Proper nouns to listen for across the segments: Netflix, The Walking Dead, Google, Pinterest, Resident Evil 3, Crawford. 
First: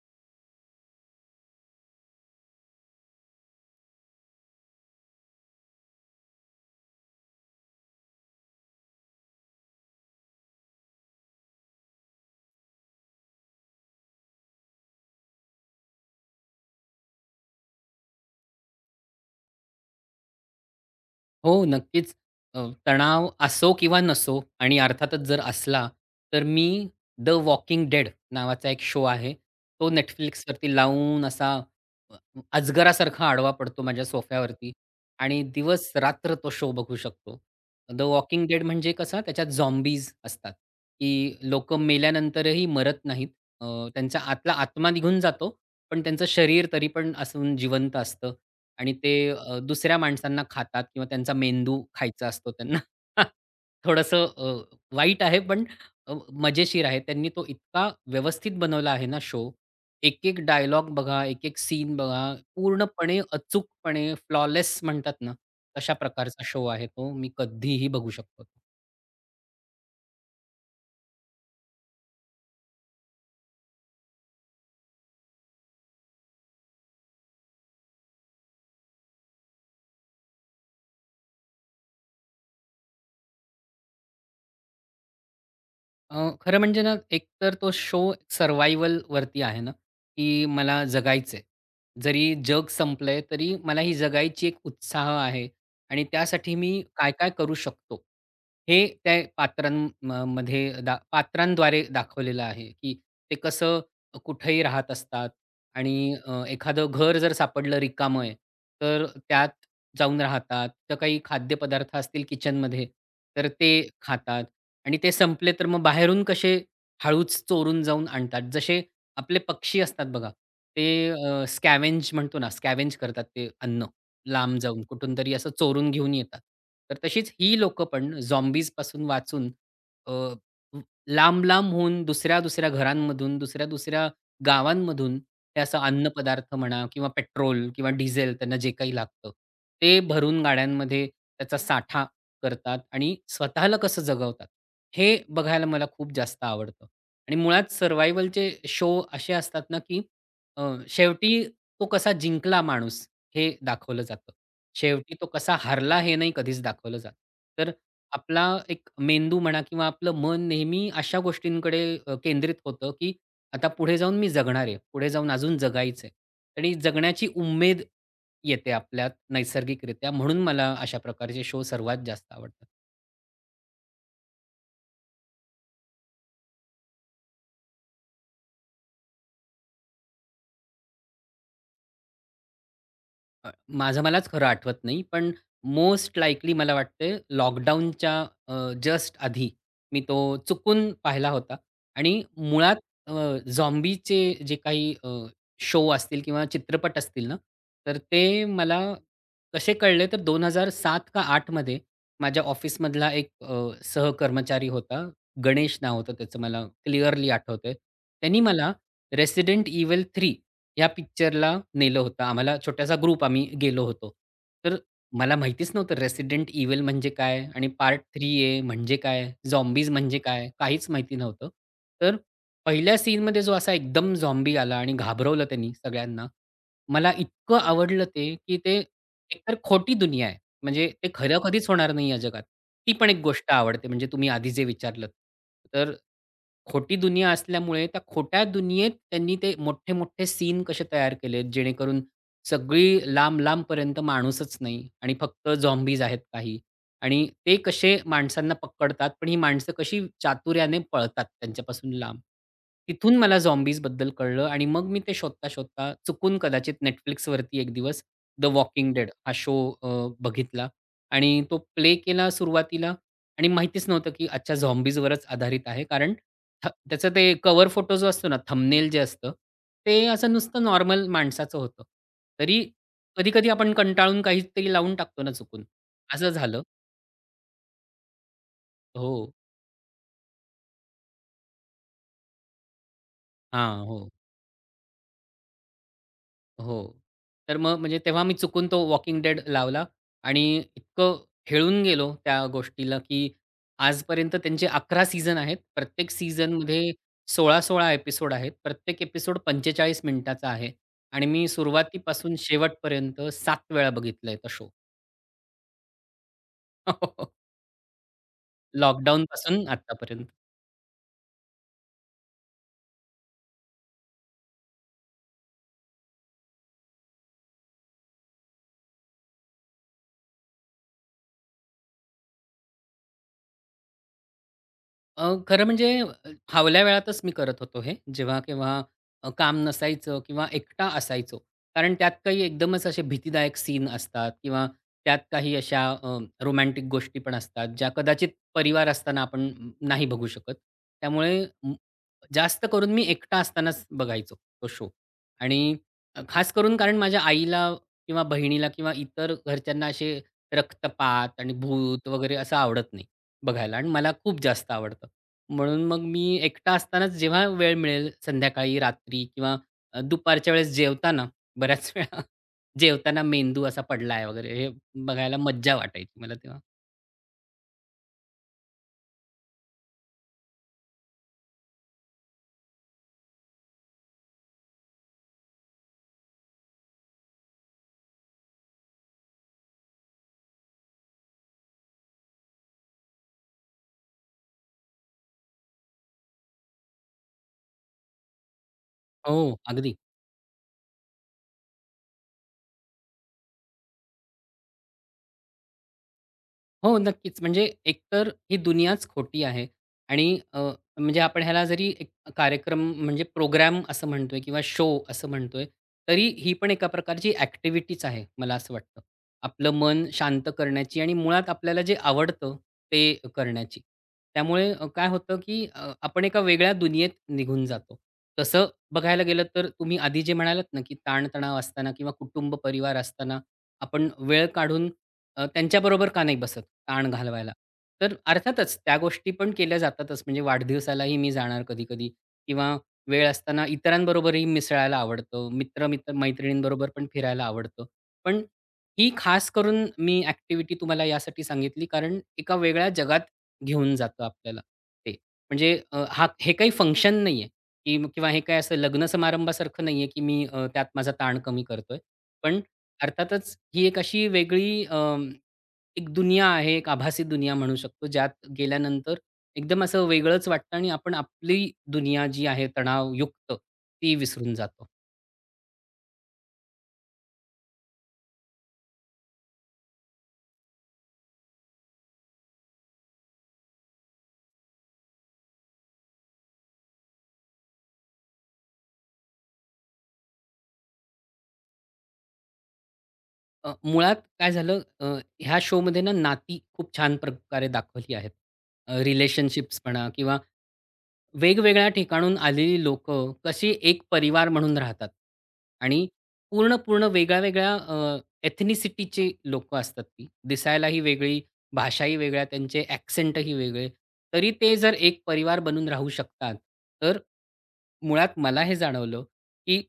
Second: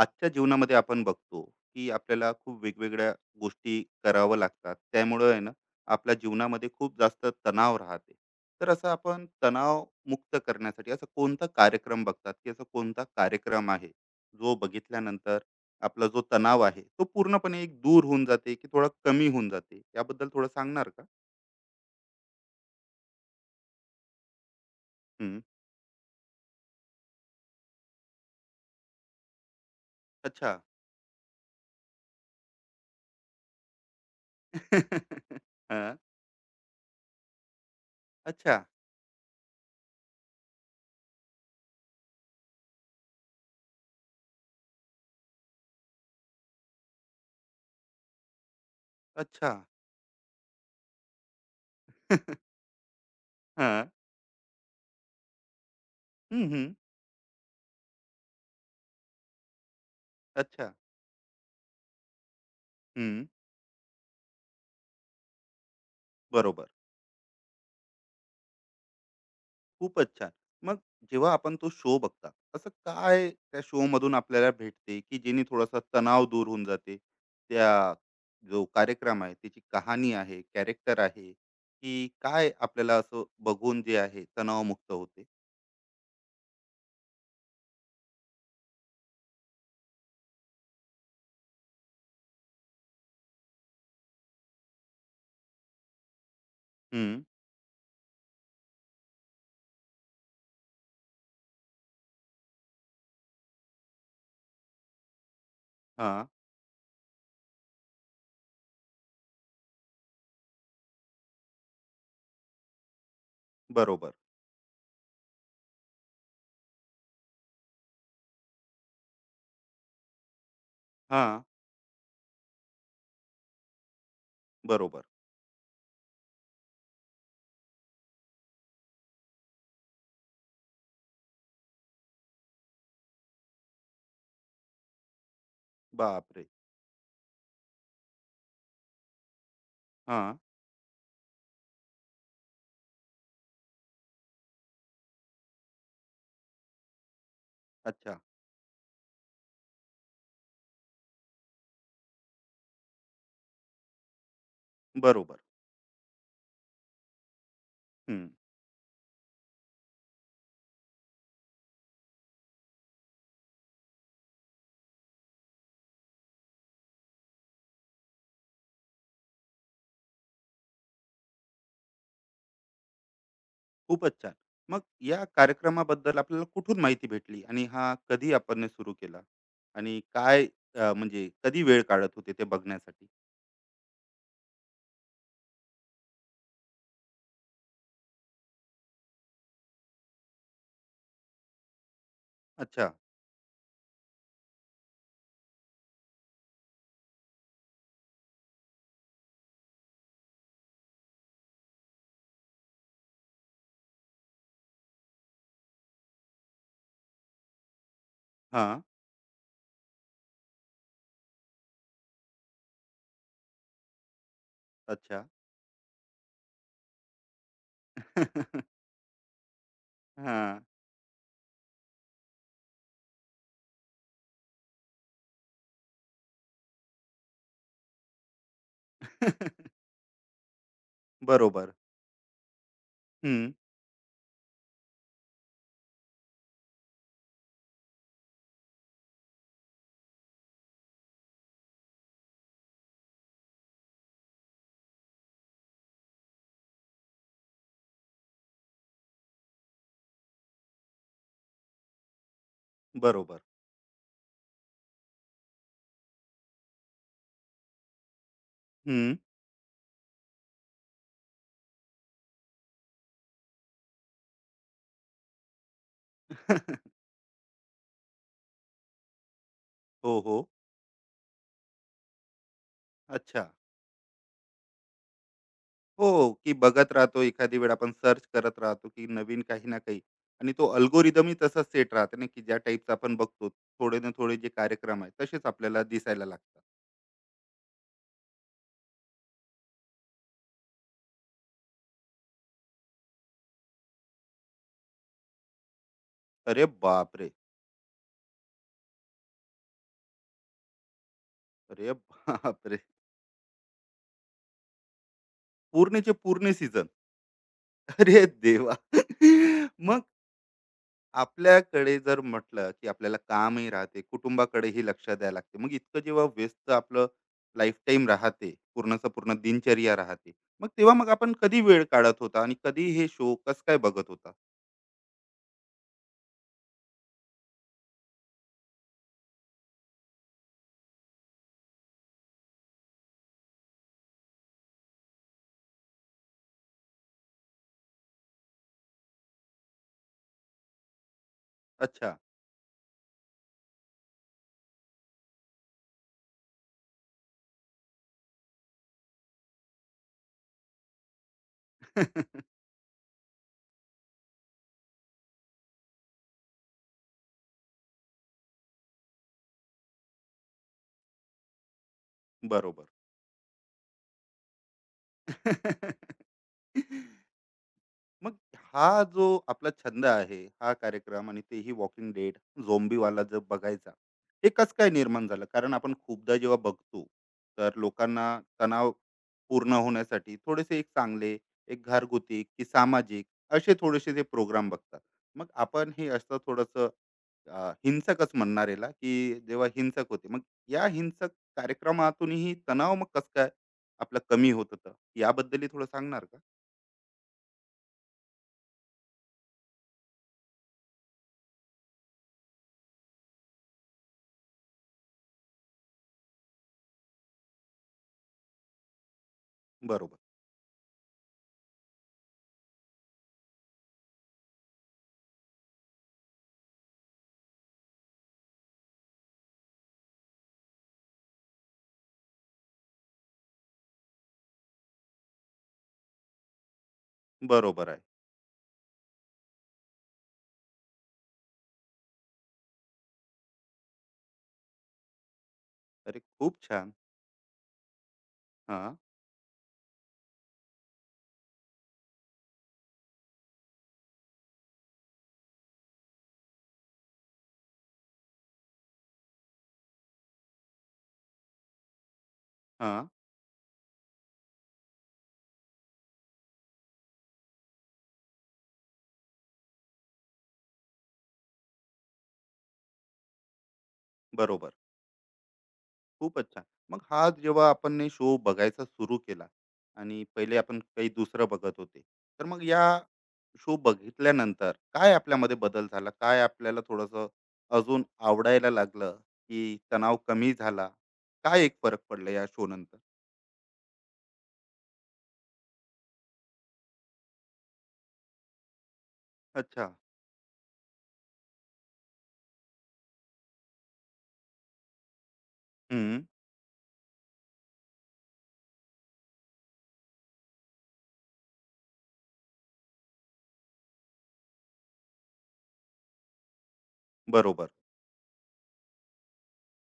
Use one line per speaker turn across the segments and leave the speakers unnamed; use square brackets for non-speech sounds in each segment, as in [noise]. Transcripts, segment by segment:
आजच्या जीवनामध्ये आपण बघतो की आपल्याला खूप वेगवेगळ्या गोष्टी कराव्या लागतात. त्यामुळं आहे ना आपल्या जीवनामध्ये खूप जास्त तणाव राहते. तर असं आपण तणाव मुक्त करण्यासाठी असं कोणता कार्यक्रम बघतात, की असं कोणता कार्यक्रम आहे जो बघितल्यानंतर आपला जो तणाव आहे तो पूर्णपणे एक दूर होऊन जाते की थोडा कमी होऊन जाते, याबद्दल थोडं सांगणार का?
हो, नक्कीच. अ, तणाव असो किंवा नसो आणि अर्थातच
हम्म.
जर असला, तर मी "द वॉकिंग डेड" नावाचा एक शो आहे. तो
अच्छा.
Netflixवरती लावून असा अ, अजगरासारखा आडवा पडतो माझ्या सोफ्यावरती
[laughs]
आणि
हा.
दिवस-रात्र तो शो बघू शकतो. "द वॉकिंग
अच्छा.
डेड" म्हणजे कसा त्याच्यात झॉम्बीज असतात, की लोक मेल्यानंतरही मरत नाहीत. अ, त्यांचा आतला आत्मा निघून जातो, पण त्यांचं शरीर तरी पण असून जिवंत असतं आणि ते
अच्छा.
दुसऱ्या माणसांना खातात किंवा त्यांचा मेंदू खायचा
[laughs]
असतो त्यांना. [laughs]
हा.
थोडंसं वाईट आहे, पण
हम्म, हम्म.
मजेशीर आहे. त्यांनी तो इतका व्यवस्थित बनवला आहे ना शो. एक-एक
अच्छा.
डायलॉग बघा, एक-एक सीन बघा, पूर्णपणे,
हम्म.
अचूकपणे फ्लॉलेस म्हणतात ना, तशा प्रकारचा शो
बरोबर.
आहे तो. मी कधीही बघू शकतो.
खूपच छान. मग जेव्हा आपण तो शो बघता, असं काय त्या शोमधून आपल्याला भेटते, की जेणे थोडासा तणाव दूर होऊन जाते? त्या जो कार्यक्रम आहे, त्याची कहाणी आहे, कॅरेक्टर आहे, की काय आपल्याला असं बघून जे आहे तणावमुक्त होते?
खरं म्हणजे ना, एकतर तो शो सर्व्हायव्हलवरती आहे ना, की मला जगायचंय. जरी जग संपलंय, तरी मला ही जगायची एक उत्साह आहे आणि त्यासाठी मी
हं.
काय-काय करू शकतो, हे त्या पात्रां म मध्ये दा पात्रांद्वारे दाखवलेलं आहे, की ते कसं कुठेही राहत असतात आणि
हां.
एखादं घर जर सापडलं रिकामं आहे, तर त्यात जाऊन राहतात. तर काही खाद्यपदार्थ असतील किचनमध्ये, तर ते
बरोबर.
खातात आणि ते संपले तर मग बाहेरून कसे हळूच चोरून जाऊन आणतात. जसे आपले पक्षी असतात बघा, ते
हां.
म्हणतो ना, स्कॅव्हेंज करतात ते अन्न लांब जाऊन
बरोबर.
कुठून तरी असं चोरून घेऊन येतात. तर तशीच ही लोकं पण झॉम्बीजपासून वाचून लांब-लांब होऊन दुसऱ्या-दुसऱ्या घरांमधून, दुसऱ्या-दुसऱ्या गावांमधून ते असं
बापरे!
अन्नपदार्थ म्हणा किंवा पेट्रोल किंवा डिझेल त्यांना जे काही लागतं, ते
हां.
भरून गाड्यांमध्ये त्याचा साठा करतात आणि स्वतःला कसं जगवतात, हे बघायला मला खूप जास्त आवडतं. आणि मुळात
अच्छा.
सर्व्हायव्हलचे शो असे असतात ना, की अ, शेवटी तो कसा जिंकला माणूस हे दाखवलं जातं. शेवटी तो
बरोबर.
कसा हारला हे नाही कधीच दाखवलं जात. तर आपला एक मेंदू म्हणा किंवा आपलं मन नेहमी अशा गोष्टींकडे केंद्रित होतं, की आता पुढे जाऊन मी जगणार आहे. पुढे जाऊन अजून जगायचं आहे. आणि जगण्याची उमेद येते आपल्यात नैसर्गिकरित्या. म्हणून मला अशा प्रकारचे शो सर्वात जास्त आवडतात.
खूपच छान. मग या कार्यक्रमाबद्दल आपल्याला कुठून माहिती भेटली आणि हा कधी आपण सुरू केला? आणि काय म्हणजे कधी वेळ काढत होते ते बघण्यासाठी?
अ, माझं मलाच खरं आठवत नाही. पण मोस्ट लाइकली मला वाटतंय लॉकडाऊनच्या अ, जस्ट आधी मी तो चुकून पाहिला होता आणि मुळात
अच्छा.
अ, झॉम्बीचे जे काही शो असतील किंवा चित्रपट असतील ना, तर ते मला कसे कळले तर 2007 का 8 मध्ये माझ्या ऑफिसमधला एक सहकर्मचारी होता. गणेश नाव होतं त्याचं मला क्लिअरली आठवतंय. त्यांनी मला
हां.
Resident Evil 3 या पिक्चरला नेलं होतं. आम्हाला छोटासा ग्रुप आम्ही गेलो होतो. तर
अच्छा.
मला माहितीच नव्हतं रेसिडेंट इव्हिल म्हणजे काय आणि पार्ट 3 आहे
[laughs]
म्हणजे काय? झॉम्बीज म्हणजे काय?
हां.
काहीच माहिती नव्हतं. तर पहिल्या सीनमध्ये जो असा एकदम झॉम्बी आला आणि घाबरवलं त्यांनी सगळ्यांना. मला इतकं आवडलं ते, की ते एकतर
[laughs]
खोटी दुनिया आहे. म्हणजे ते खरं कधीच
बरोबर.
होणार नाही या जगात. ती पण एक गोष्ट
हं.
आवडते म्हणजे तुम्ही आधी जे विचारलंत. तर खोटी दुनिया असल्यामुळे त्या खोट्या दुनियेत त्यांनी ते मोठे-मोठे सीन कसे तयार केलेत, जेणेकरून सगळी लांब-लांबपर्यंत माणूसच नाही आणि फक्त झॉम्बीज आहेत काही आणि ते कसे माणसांना पकडतात, पण ही माणसं कशी चातुर्याने पळतात त्यांच्यापासून लांब. तिथून मला
बरोबर.
झॉम्बीजबद्दल कळलं आणि मग मी ते शोधता-शोधता चुकून कदाचित Netflixवरती एक दिवस द वॉकिंग डेड
हं.
हा शो अ, बघितला आणि तो प्ले केला सुरुवातीला आणि माहितीच नव्हतं, की अच्छा झॉम्बीजवरच आधारित आहे. कारण
[laughs]
त्याचा ते कव्हर फोटो जो असतो ना, थंबनेल जे असतं, ते
हो,
असं
हो.
नुसतं नॉर्मल माणसाचं होतं. तरी
अच्छा.
कधी-कधी आपण कंटाळून काहीतरी लावून टाकतो ना चुकून.
हो,
असं
की
झालं.
बघत राहतो एखादी वेळ. आपण सर्च करत राहतो, की
हो.
नवीन काही ना काही, आणि तो अल्गोरिदमही तसाच सेट राहते ना, की ज्या टाइपचा आपण बघतो
हां.
थोडे ना
हो.
थोडे जे कार्यक्रम आहेत तसेच आपल्याला दिसायला लागतात.
हो. तर मग म्हणजे तेव्हा मी चुकून तो वॉकिंग डेड लावला आणि इतकं हेळून गेलो त्या गोष्टीला, की आजपर्यंत त्यांचे 11 सीझन आहेत. प्रत्येक
अरे
सीझनमध्ये
बापरे!
16-16 एपिसोड आहेत. प्रत्येक एपिसोड 45 मिनिटाचा आहे आणि मी
अरे
सुरुवातीपासून
बापरे!
शेवटपर्यंत 7 वेळा बघितलाय तो शो.
पूर्णचे पूर्ण सीझन.
[laughs] हो.
अरे देवा!
लॉकडाऊनपासून
मग
आत्तापर्यंत.
आपल्याकडे जर म्हटलं, की आपल्याला कामही राहते, कुटुंबाकडेही लक्ष द्यायला लागते. मग इतकं जेव्हा व्यस्त आपलं लाईफटाईम राहते, पूर्णचं पूर्ण दिनचर्या राहते. मग तेव्हा मग आपण कधी वेळ काढत होता आणि कधी हे शो कसं काय बघत होता?
खरं म्हणजे फावल्या वेळातच मी करत होतो हे. जेव्हा-केव्हा काम नसायचं किंवा एकटा असायचो. कारण त्यात काही एकदमच असे भीतीदायक सीन असतात किंवा त्यात काही अशा रोमॅन्टिक गोष्टी पण असतात, ज्या कदाचित परिवार असताना आपण नाही बघू शकत. त्यामुळे
अच्छा.
जास्त करून मी एकटा असतानाच बघायचो तो शो आणि खास करून कारण माझ्या आईला किंवा बहिणीला किंवा इतर घरच्यांना असे रक्तपात आणि भूत वगैरे असं
[laughs]
आवडत नाही बघायला आणि मला खूप जास्त आवडतं. म्हणून मग मी एकटा असतानाच जेव्हा वेळ मिळेल संध्याकाळी, रात्री किंवा दुपारच्या वेळेस जेवताना बऱ्याच वेळा [laughs]
बरोबर.
जेवताना मेंदू असा पडला वगैरे हे बघायला मज्जा वाटायची मला तेव्हा.
[laughs] मग हा जो आपला छंद आहे हा कार्यक्रम, आणि तेही वॉकिंग डेड झोम्बीवाला जर बघायचा, हे कसं काय निर्माण झालं? कारण आपण खूपदा जेव्हा बघतो तर लोकांना तणाव पूर्ण होण्यासाठी थोडेसे एक चांगले एक घरगुती की सामाजिक असे थोडेसे ते प्रोग्राम बघतात. मग आपण हे असं थोडंसं हिंसकच म्हणणार याला, की
हो,
जेव्हा
अगदी.
हिंसक होते मग या हिंसक कार्यक्रमातूनही तणाव मग कसं काय आपलं कमी होत होतं, याबद्दलही थोडं सांगणार का?
हो, नक्कीच. म्हणजे एकतर ही दुनियाच खोटी आहे आणि म्हणजे आपण ह्याला जरी एक कार्यक्रम म्हणजे प्रोग्राम असं म्हणतोय किंवा शो असं म्हणतोय, तरी ही पण एका प्रकारची ॲक्टिव्हिटीच आहे, मला असं वाटतं. आपलं मन
बरोबर.
शांत करण्याची आणि मुळात आपल्याला जे आवडतं ते करण्याची. त्यामुळे काय होतं, की आपण एका वेगळ्या दुनियेत निघून जातो. तसं बघायला गेलं तर तुम्ही आधी जे म्हणालात ना, की ताण असताना किंवा कुटुंब, परिवार असताना आपण वेळ काढून त्यांच्याबरोबर का नाही बसत? ताण घालवायला.
बरोबर आहे.
तर अर्थातच त्या गोष्टी पण केल्या जातातच. म्हणजे वाढदिवसालाही मी जाणार कधी-कधी किंवा वेळ असताना इतरांबरोबरही मिसळायला आवडतं. मित्र-मित्र
अरे खूप
मैत्रिणींबरोबर
छान.
पण फिरायला आवडतं. पण
हां,
ही खास करून मी ॲक्टिव्हिटी तुम्हाला यासाठी सांगितली कारण एका वेगळ्या जगात घेऊन जातं आपल्याला ते. म्हणजे हे काही फंक्शन नाहीये की किंवा हे काही असं लग्न समारंभासारखं नाहीये की मी त्यात माझा ताण कमी करतोय. पण
हां.
अर्थातच ही एक अशी वेगळी एक दुनिया आहे, एक आभासी दुनिया म्हणू शकतो, ज्यात गेल्यानंतर एकदम असं वेगळंच वाटतं आणि आपण आपली दुनिया जी आहे तणावयुक्त, ती विसरून
बरोबर.
जातो.
खूपच छान. मग हा जेव्हा आपण ने शो बघायचा सुरू केला आणि पहिले आपण काही दुसरं बघत होते. तर मग या शो बघितल्यानंतर काय आपल्यामध्ये बदल झाला? काय आपल्याला थोडंसं अजून आवडायला लागलं, की तणाव कमी झाला? काय एक फरक पडला या शो नंतर?
मुळात काय झालं ह्या शोमध्ये ना नाती खूप छान प्रकारे दाखवली आहेत. रिलेशनशिप्स
अच्छा.
म्हणा किंवा वेगवेगळ्या ठिकाणून आलेली लोक कशी एक परिवार म्हणून राहतात आणि
हं.
पूर्ण, पूर्ण वेगळ्या-वेगळ्या एथनिसिटीची लोकं असतात ती. दिसायलाही वेगळी, भाषाही वेगळ्या, त्यांचे ॲक्सेंटही वेगळे. तरी ते जर एक परिवार बनून राहू शकतात, तर
बरोबर,
मुळात मला हे जाणवलं, की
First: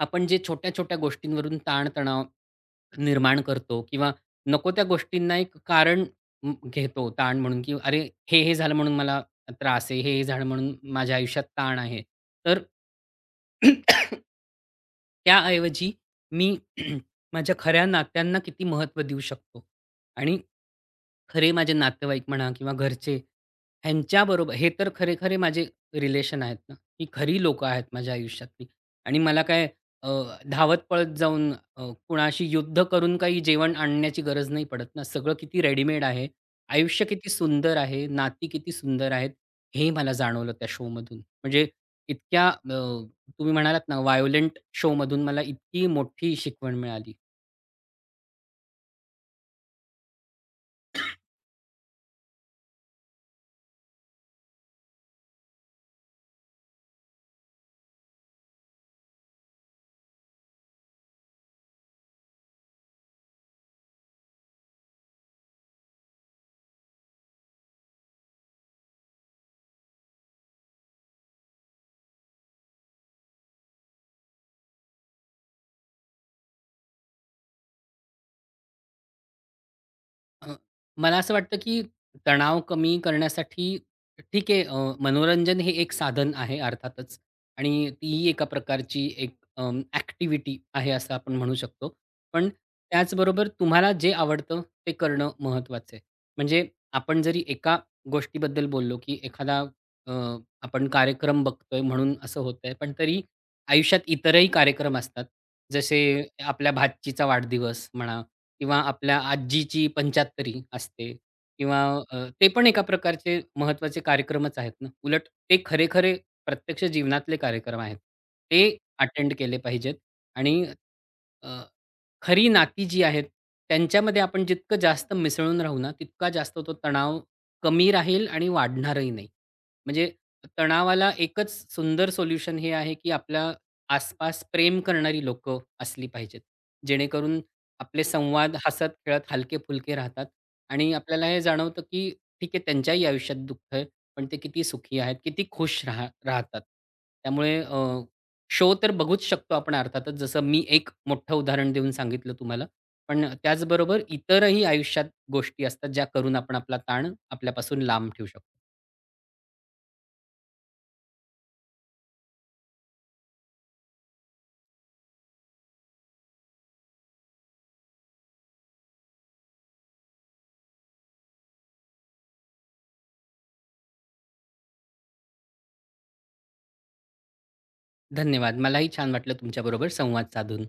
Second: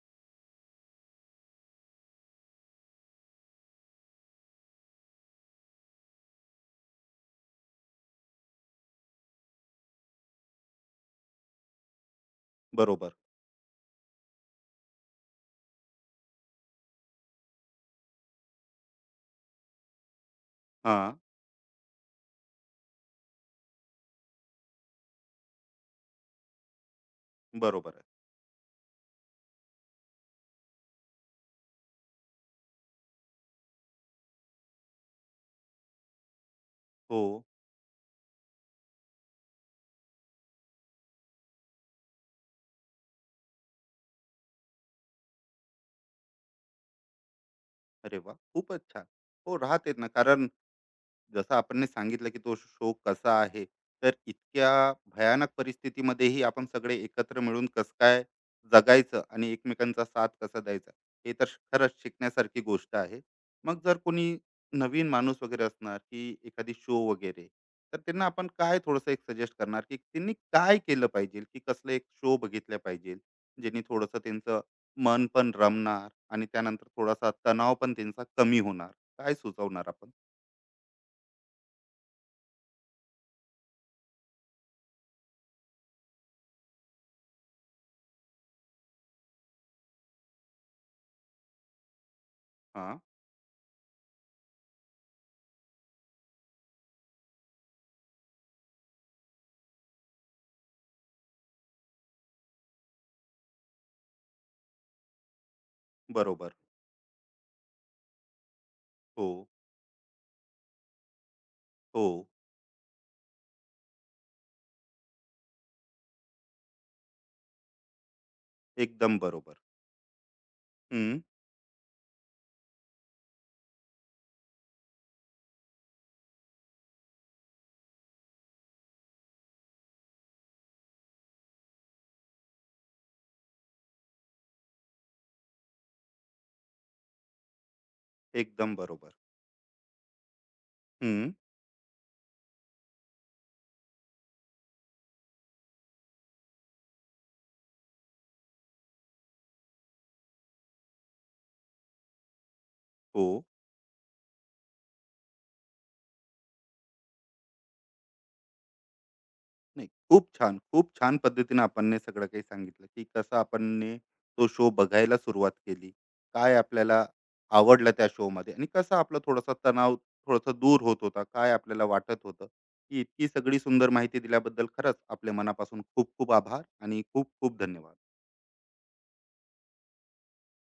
आपण जे छोट्या-छोट्या गोष्टींवरून ताण-तणाव निर्माण करतो किंवा नको त्या गोष्टींना एक कारण घेतो ताण म्हणून की अरे हे हे झालं म्हणून मला त्रास आहे हे हे झालं म्हणून माझ्या आयुष्यात ताण आहे तर
बरोबर.
[clears throat] त्याऐवजी मी [clears throat] माझ्या खऱ्या नात्यांना किती महत्त्व देऊ शकतो आणि
हां.
खरे माझे नातेवाईक म्हणा किंवा घरचे, ह्यांच्याबरोबर हे तर खरे-खरे माझे रिलेशन आहेत ना, ही खरी लोकं आहेत
बरोबर आहे.
माझ्या आयुष्यातली. आणि मला काय अ, धावत पळत जाऊन कुणाशी युद्ध करून काही जेवण आणण्याची गरज नाही पडत ना. सगळं किती रेडीमेड आहे. आयुष्य
हो.
किती सुंदर आहे, नाती किती सुंदर आहेत, हे मला जाणवलं त्या शोमधून. म्हणजे इतक्या तुम्ही म्हणालात ना, व्हायोलेंट शोमधून मला इतकी मोठी शिकवण मिळाली.
अरे वाह! खूपच छान. हो, राहतेच ना. कारण जसं आपण सांगितलं की तो शो कसा आहे, तर इतक्या भयानक परिस्थितीमध्येही आपण सगळे एकत्र मिळून कसं काय जगायचं आणि एकमेकांचा साथ कसा द्यायचा, हे तर खरंच शिकण्यासारखी गोष्ट आहे. मग जर कोणी नवीन माणूस वगैरे असणार की एखादी शो वगैरे, तर त्यांना आपण काय थोडंसं एक सजेस्ट करणार, की त्यांनी काय केलं पाहिजे, की कसलं एक शो बघितल्या पाहिजे, ज्यांनी थोडंसं त्यांचं मन पण रमणार आणि त्यानंतर थोडासा तणाव पण त्यांचा कमी होणार? काय सुचवणार आपण?
अ, मला असं वाटतं, की तणाव कमी करण्यासाठी ठीक आहे, मनोरंजन हे एक साधन आहे अर्थातच आणि तीही एका प्रकारची एक ॲक्टिव्हिटी आहे असं आपण म्हणू शकतो. पण त्याचबरोबर तुम्हाला जे आवडतं ते करणं महत्त्वाचं आहे. म्हणजे आपण जरी एका गोष्टीबद्दल बोललो, की एखादा अ, आपण कार्यक्रम बघतोय म्हणून असं होतंय, पण तरी आयुष्यात इतरही कार्यक्रम असतात. जसे
बरोबर.
आपल्या भाचीचा वाढदिवस म्हणा किंवा आपल्या
हो,
आजीची पंचाहत्तरी असते किंवा
हो.
ते पण एका प्रकारचे महत्त्वाचे कार्यक्रमच आहेत ना. उलट ते खरे-खरे प्रत्यक्ष जीवनातले कार्यक्रम आहेत. ते
एकदम
अटेंड
बरोबर.
केले पाहिजेत आणि
हं,
खरी नाती जी आहेत, त्यांच्यामध्ये आपण जितकं जास्त मिसळून राहू ना, तितका जास्त तो तणाव कमी राहील आणि वाढणारही नाही. म्हणजे तणावाला एकच सुंदर सोल्युशन हे आहे, की आपल्या आसपास प्रेम करणारी लोकं असली पाहिजेत. जेणेकरून आपले संवाद
एकदम बरोबर.
हसत-खेळत, हलके-फुलके राहतात आणि आपल्याला
हं,
हे जाणवतं, की ठीक आहे त्यांच्याही आयुष्यात दुःख आहे, पण ते किती सुखी आहेत, किती खुश राहतात. त्यामुळे शो तर बघूच शकतो आपण अर्थातच, जसं मी एक मोठं उदाहरण देऊन सांगितलं तुम्हाला. पण
हो.
त्याचबरोबर इतरही आयुष्यात गोष्टी असतात, ज्या करून आपण आपला ताण आपल्यापासून लांब ठेवू शकतो.
नाही, खूप छान, खूप छान पद्धतीने आपण हे सगळं काही सांगितलं, की कसं आपण ने तो शो बघायला सुरुवात केली. काय आपल्याला आवडलं त्या शोमध्ये आणि कसं आपला थोडासा तणाव थोडासा दूर होत होता. काय आपल्याला वाटत होतं, की इतकी सगळी सुंदर माहिती दिल्याबद्दल खरंच आपल्या मनापासून खूप खूप आभार आणि खूप खूप धन्यवाद.
धन्यवाद. मलाही छान वाटलं तुमच्याबरोबर संवाद साधून.